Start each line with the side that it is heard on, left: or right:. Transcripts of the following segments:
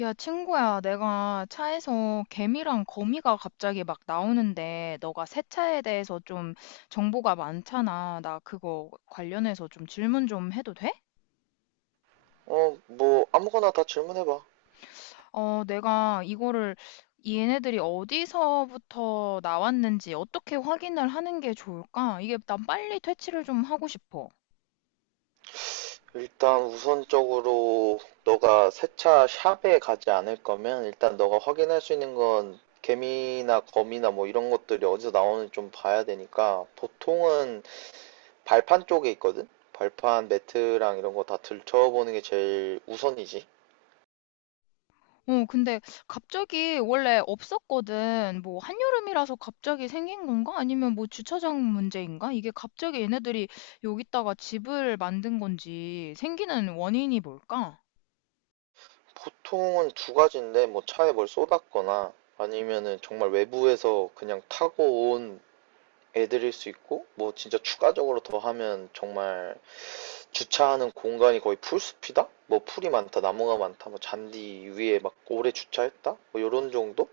left: 야, 친구야, 내가 차에서 개미랑 거미가 갑자기 막 나오는데, 너가 세차에 대해서 좀 정보가 많잖아. 나 그거 관련해서 좀 질문 좀 해도 돼?
right: 어, 뭐, 아무거나 다 질문해봐.
left: 어, 내가 이거를 얘네들이 어디서부터 나왔는지 어떻게 확인을 하는 게 좋을까? 이게 난 빨리 퇴치를 좀 하고 싶어.
right: 일단 우선적으로 너가 세차 샵에 가지 않을 거면 일단 너가 확인할 수 있는 건 개미나 거미나 뭐 이런 것들이 어디서 나오는지 좀 봐야 되니까 보통은 발판 쪽에 있거든? 발판 매트랑 이런 거 다 들춰보는 게 제일 우선이지.
left: 어, 근데 갑자기 원래 없었거든. 뭐 한여름이라서 갑자기 생긴 건가? 아니면 뭐 주차장 문제인가? 이게 갑자기 얘네들이 여기다가 집을 만든 건지 생기는 원인이 뭘까?
right: 보통은 두 가지인데, 뭐 차에 뭘 쏟았거나 아니면은 정말 외부에서 그냥 타고 온 애들일 수 있고, 뭐 진짜 추가적으로 더 하면 정말 주차하는 공간이 거의 풀숲이다? 뭐 풀이 많다, 나무가 많다, 뭐 잔디 위에 막 오래 주차했다? 뭐 요런 정도?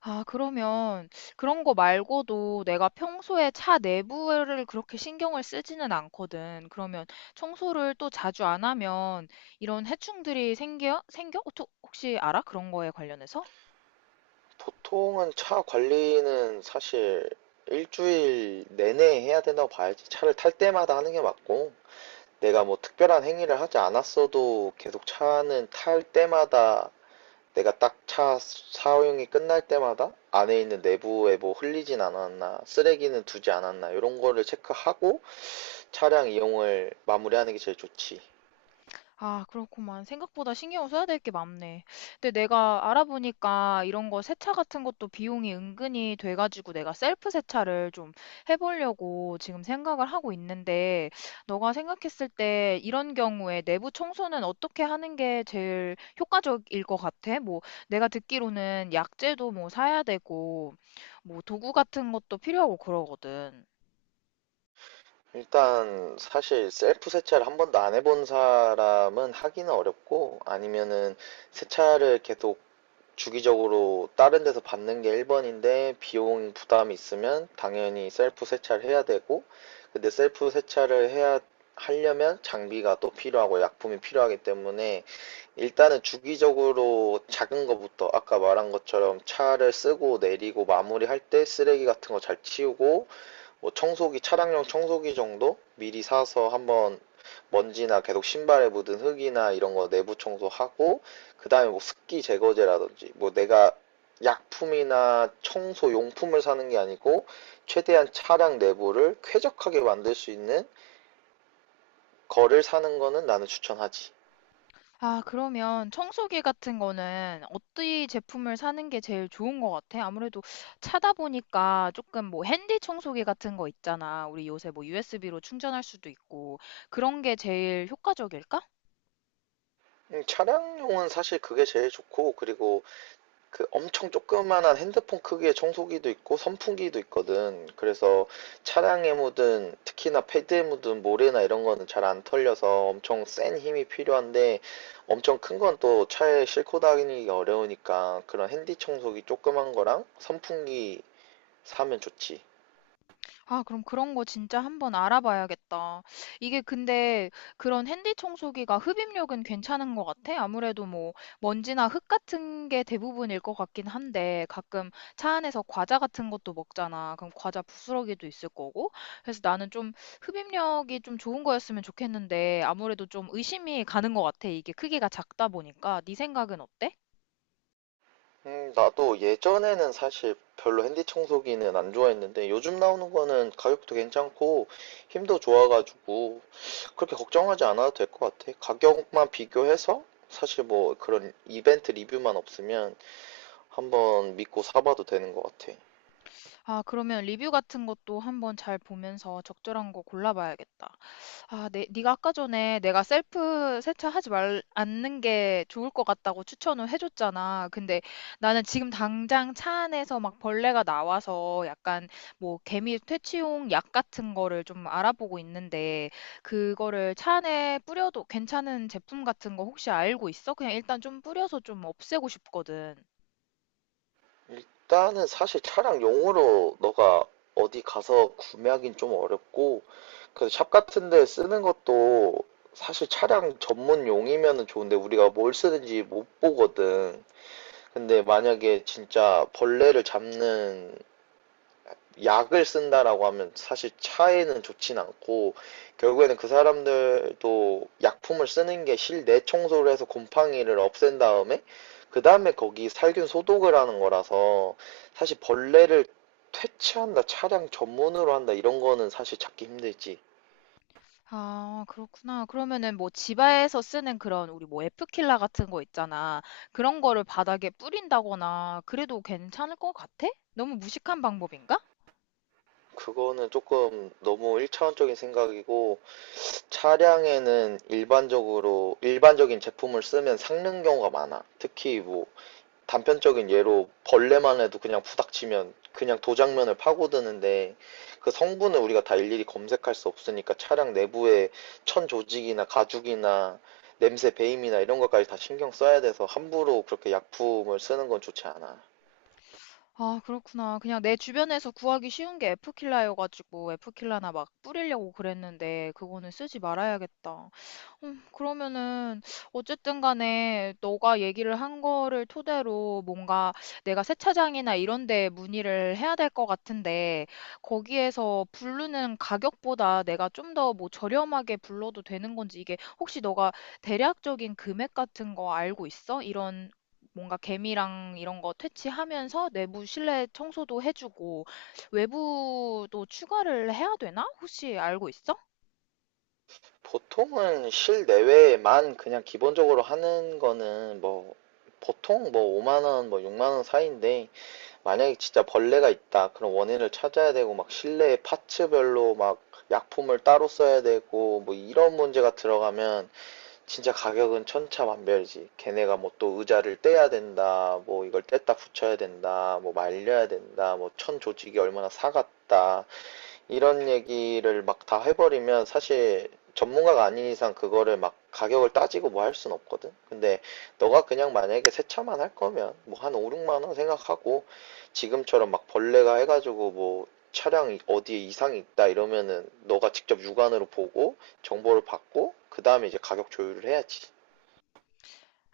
left: 아, 그러면 그런 거 말고도 내가 평소에 차 내부를 그렇게 신경을 쓰지는 않거든. 그러면 청소를 또 자주 안 하면 이런 해충들이 생겨? 생겨? 어, 혹시 알아? 그런 거에 관련해서?
right: 보통은 차 관리는 사실 일주일 내내 해야 된다고 봐야지. 차를 탈 때마다 하는 게 맞고, 내가 뭐 특별한 행위를 하지 않았어도 계속 차는 탈 때마다, 내가 딱 차 사용이 끝날 때마다 안에 있는 내부에 뭐 흘리진 않았나, 쓰레기는 두지 않았나, 이런 거를 체크하고 차량 이용을 마무리하는 게 제일 좋지.
left: 아, 그렇구만. 생각보다 신경 써야 될 게 많네. 근데 내가 알아보니까 이런 거 세차 같은 것도 비용이 은근히 돼가지고 내가 셀프 세차를 좀 해보려고 지금 생각을 하고 있는데, 너가 생각했을 때 이런 경우에 내부 청소는 어떻게 하는 게 제일 효과적일 것 같아? 뭐, 내가 듣기로는 약재도 뭐 사야 되고, 뭐 도구 같은 것도 필요하고 그러거든.
right: 일단 사실 셀프 세차를 한 번도 안 해본 사람은 하기는 어렵고, 아니면은 세차를 계속 주기적으로 다른 데서 받는 게 1번인데, 비용 부담이 있으면 당연히 셀프 세차를 해야 되고. 근데 셀프 세차를 해야 하려면 장비가 또 필요하고 약품이 필요하기 때문에, 일단은 주기적으로 작은 거부터 아까 말한 것처럼 차를 쓰고 내리고 마무리할 때 쓰레기 같은 거 잘 치우고, 뭐 청소기, 차량용 청소기 정도 미리 사서 한번 먼지나 계속 신발에 묻은 흙이나 이런 거 내부 청소하고, 그다음에 뭐 습기 제거제라든지, 뭐 내가 약품이나 청소 용품을 사는 게 아니고 최대한 차량 내부를 쾌적하게 만들 수 있는 거를 사는 거는 나는 추천하지.
left: 아, 그러면 청소기 같은 거는 어떤 제품을 사는 게 제일 좋은 것 같아? 아무래도 차다 보니까 조금 뭐 핸디 청소기 같은 거 있잖아. 우리 요새 뭐 USB로 충전할 수도 있고 그런 게 제일 효과적일까?
right: 차량용은 사실 그게 제일 좋고, 그리고 그 엄청 조그만한 핸드폰 크기의 청소기도 있고 선풍기도 있거든. 그래서 차량에 묻은, 특히나 패드에 묻은 모래나 이런 거는 잘 안 털려서 엄청 센 힘이 필요한데, 엄청 큰 건 또 차에 싣고 다니기 어려우니까 그런 핸디 청소기 조그만 거랑 선풍기 사면 좋지.
left: 아, 그럼 그런 거 진짜 한번 알아봐야겠다. 이게 근데 그런 핸디 청소기가 흡입력은 괜찮은 것 같아? 아무래도 뭐 먼지나 흙 같은 게 대부분일 것 같긴 한데 가끔 차 안에서 과자 같은 것도 먹잖아. 그럼 과자 부스러기도 있을 거고. 그래서 나는 좀 흡입력이 좀 좋은 거였으면 좋겠는데 아무래도 좀 의심이 가는 것 같아. 이게 크기가 작다 보니까. 네 생각은 어때?
right: 나도 예전에는 사실 별로 핸디 청소기는 안 좋아했는데, 요즘 나오는 거는 가격도 괜찮고 힘도 좋아가지고 그렇게 걱정하지 않아도 될 것 같아. 가격만 비교해서, 사실 뭐 그런 이벤트 리뷰만 없으면 한번 믿고 사봐도 되는 것 같아.
left: 아, 그러면 리뷰 같은 것도 한번 잘 보면서 적절한 거 골라봐야겠다. 아, 네, 네가 아까 전에 내가 셀프 세차하지 말 않는 게 좋을 것 같다고 추천을 해줬잖아. 근데 나는 지금 당장 차 안에서 막 벌레가 나와서 약간 뭐 개미 퇴치용 약 같은 거를 좀 알아보고 있는데 그거를 차 안에 뿌려도 괜찮은 제품 같은 거 혹시 알고 있어? 그냥 일단 좀 뿌려서 좀 없애고 싶거든.
right: 일단은 사실 차량 용으로 너가 어디 가서 구매하긴 좀 어렵고, 그래서 샵 같은 데 쓰는 것도 사실 차량 전문용이면은 좋은데, 우리가 뭘 쓰는지 못 보거든. 근데 만약에 진짜 벌레를 잡는 약을 쓴다라고 하면 사실 차에는 좋진 않고, 결국에는 그 사람들도 약품을 쓰는 게 실내 청소를 해서 곰팡이를 없앤 다음에, 그 다음에 거기 살균 소독을 하는 거라서, 사실 벌레를 퇴치한다, 차량 전문으로 한다, 이런 거는 사실 찾기 힘들지.
left: 아, 그렇구나. 그러면은 뭐 집에서 쓰는 그런 우리 뭐 에프킬라 같은 거 있잖아. 그런 거를 바닥에 뿌린다거나 그래도 괜찮을 것 같아? 너무 무식한 방법인가?
right: 그거는 조금 너무 일차원적인 생각이고, 차량에는 일반적으로 일반적인 제품을 쓰면 삭는 경우가 많아. 특히 뭐 단편적인 예로 벌레만 해도 그냥 부닥치면 그냥 도장면을 파고드는데, 그 성분을 우리가 다 일일이 검색할 수 없으니까 차량 내부에 천 조직이나 가죽이나 냄새 배임이나 이런 것까지 다 신경 써야 돼서 함부로 그렇게 약품을 쓰는 건 좋지 않아.
left: 아, 그렇구나. 그냥 내 주변에서 구하기 쉬운 게 에프킬라여가지고 에프킬라나 막 뿌리려고 그랬는데 그거는 쓰지 말아야겠다. 그러면은 어쨌든 간에 너가 얘기를 한 거를 토대로 뭔가 내가 세차장이나 이런 데 문의를 해야 될 것 같은데 거기에서 부르는 가격보다 내가 좀 더 뭐 저렴하게 불러도 되는 건지 이게 혹시 너가 대략적인 금액 같은 거 알고 있어? 이런 뭔가 개미랑 이런 거 퇴치하면서 내부 실내 청소도 해주고 외부도 추가를 해야 되나? 혹시 알고 있어?
right: 보통은 실내외에만 그냥 기본적으로 하는 거는 뭐 보통 뭐 5만 원, 뭐 6만 원 사이인데, 만약에 진짜 벌레가 있다. 그런 원인을 찾아야 되고 막 실내 파츠별로 막 약품을 따로 써야 되고 뭐 이런 문제가 들어가면 진짜 가격은 천차만별이지. 걔네가 뭐 또 의자를 떼야 된다. 뭐 이걸 뗐다 붙여야 된다. 뭐 말려야 된다. 뭐 천 조직이 얼마나 사갔다. 이런 얘기를 막 다 해버리면 사실 전문가가 아닌 이상 그거를 막 가격을 따지고 뭐 할 순 없거든. 근데 너가 그냥 만약에 세차만 할 거면 뭐 한 5, 6만 원 생각하고, 지금처럼 막 벌레가 해가지고 뭐 어디에 이상이 있다 이러면은 너가 직접 육안으로 보고 정보를 받고 그 다음에 이제 가격 조율을 해야지.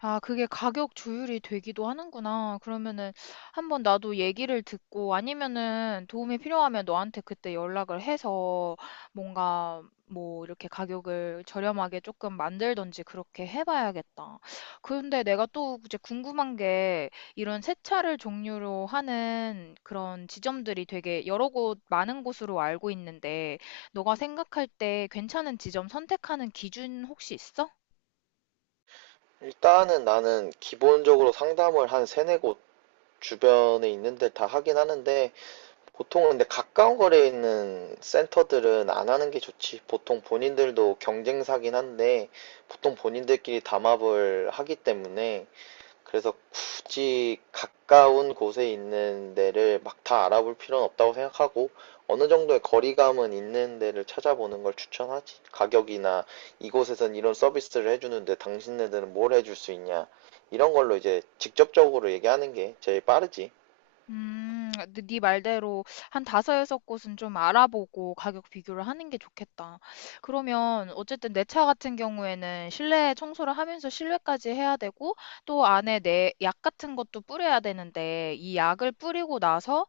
left: 아, 그게 가격 조율이 되기도 하는구나. 그러면은 한번 나도 얘기를 듣고 아니면은 도움이 필요하면 너한테 그때 연락을 해서 뭔가 뭐 이렇게 가격을 저렴하게 조금 만들던지 그렇게 해봐야겠다. 근데 내가 또 이제 궁금한 게 이런 세차를 종류로 하는 그런 지점들이 되게 여러 곳 많은 곳으로 알고 있는데 너가 생각할 때 괜찮은 지점 선택하는 기준 혹시 있어?
right: 일단은 나는 기본적으로 상담을 한 세네 곳 주변에 있는 데 다 하긴 하는데, 보통은 근데 가까운 거리에 있는 센터들은 안 하는 게 좋지. 보통 본인들도 경쟁사긴 한데, 보통 본인들끼리 담합을 하기 때문에, 그래서 굳이 가까운 곳에 있는 데를 막 다 알아볼 필요는 없다고 생각하고, 어느 정도의 거리감은 있는 데를 찾아보는 걸 추천하지. 가격이나, 이곳에선 이런 서비스를 해주는데 당신네들은 뭘 해줄 수 있냐, 이런 걸로 이제 직접적으로 얘기하는 게 제일 빠르지.
left: 근데 네 말대로 한 다섯, 여섯 곳은 좀 알아보고 가격 비교를 하는 게 좋겠다. 그러면 어쨌든 내 차 같은 경우에는 실내 청소를 하면서 실외까지 해야 되고 또 안에 내 약 같은 것도 뿌려야 되는데 이 약을 뿌리고 나서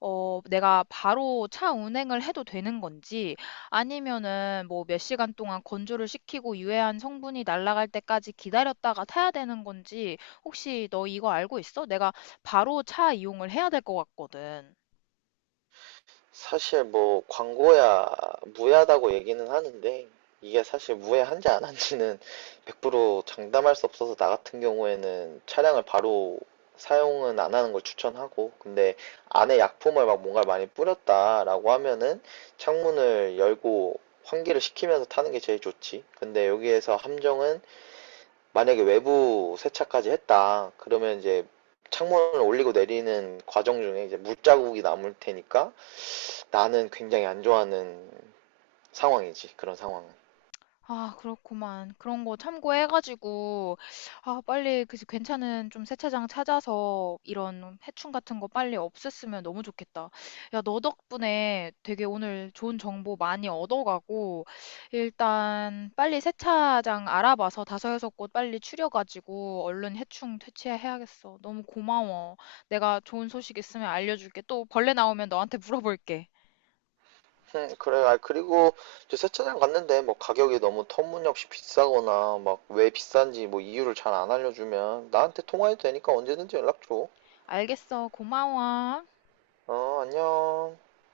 left: 어, 내가 바로 차 운행을 해도 되는 건지 아니면은 뭐 몇 시간 동안 건조를 시키고 유해한 성분이 날아갈 때까지 기다렸다가 타야 되는 건지 혹시 너 이거 알고 있어? 내가 바로 차 이용을 해야 될 것 같거든.
right: 사실 뭐 광고야 무해하다고 얘기는 하는데, 이게 사실 무해한지 안 한지는 100% 장담할 수 없어서 나 같은 경우에는 차량을 바로 사용은 안 하는 걸 추천하고. 근데 안에 약품을 막 뭔가 많이 뿌렸다라고 하면은 창문을 열고 환기를 시키면서 타는 게 제일 좋지. 근데 여기에서 함정은, 만약에 외부 세차까지 했다, 그러면 이제 창문을 올리고 내리는 과정 중에 이제 물자국이 남을 테니까 나는 굉장히 안 좋아하는 상황이지, 그런 상황은.
left: 아, 그렇구만. 그런 거 참고해가지고, 아, 빨리 그 괜찮은 좀 세차장 찾아서 이런 해충 같은 거 빨리 없앴으면 너무 좋겠다. 야, 너 덕분에 되게 오늘 좋은 정보 많이 얻어가고, 일단 빨리 세차장 알아봐서 다섯 여섯 곳 빨리 추려가지고 얼른 해충 퇴치해야겠어. 너무 고마워. 내가 좋은 소식 있으면 알려줄게. 또 벌레 나오면 너한테 물어볼게.
right: 그래. 아, 그리고 저 세차장 갔는데 뭐 가격이 너무 터무니없이 비싸거나 막 왜 비싼지 뭐 이유를 잘 안 알려주면 나한테 통화해도 되니까 언제든지 연락 줘.
left: 알겠어. 고마워.
right: 어, 안녕.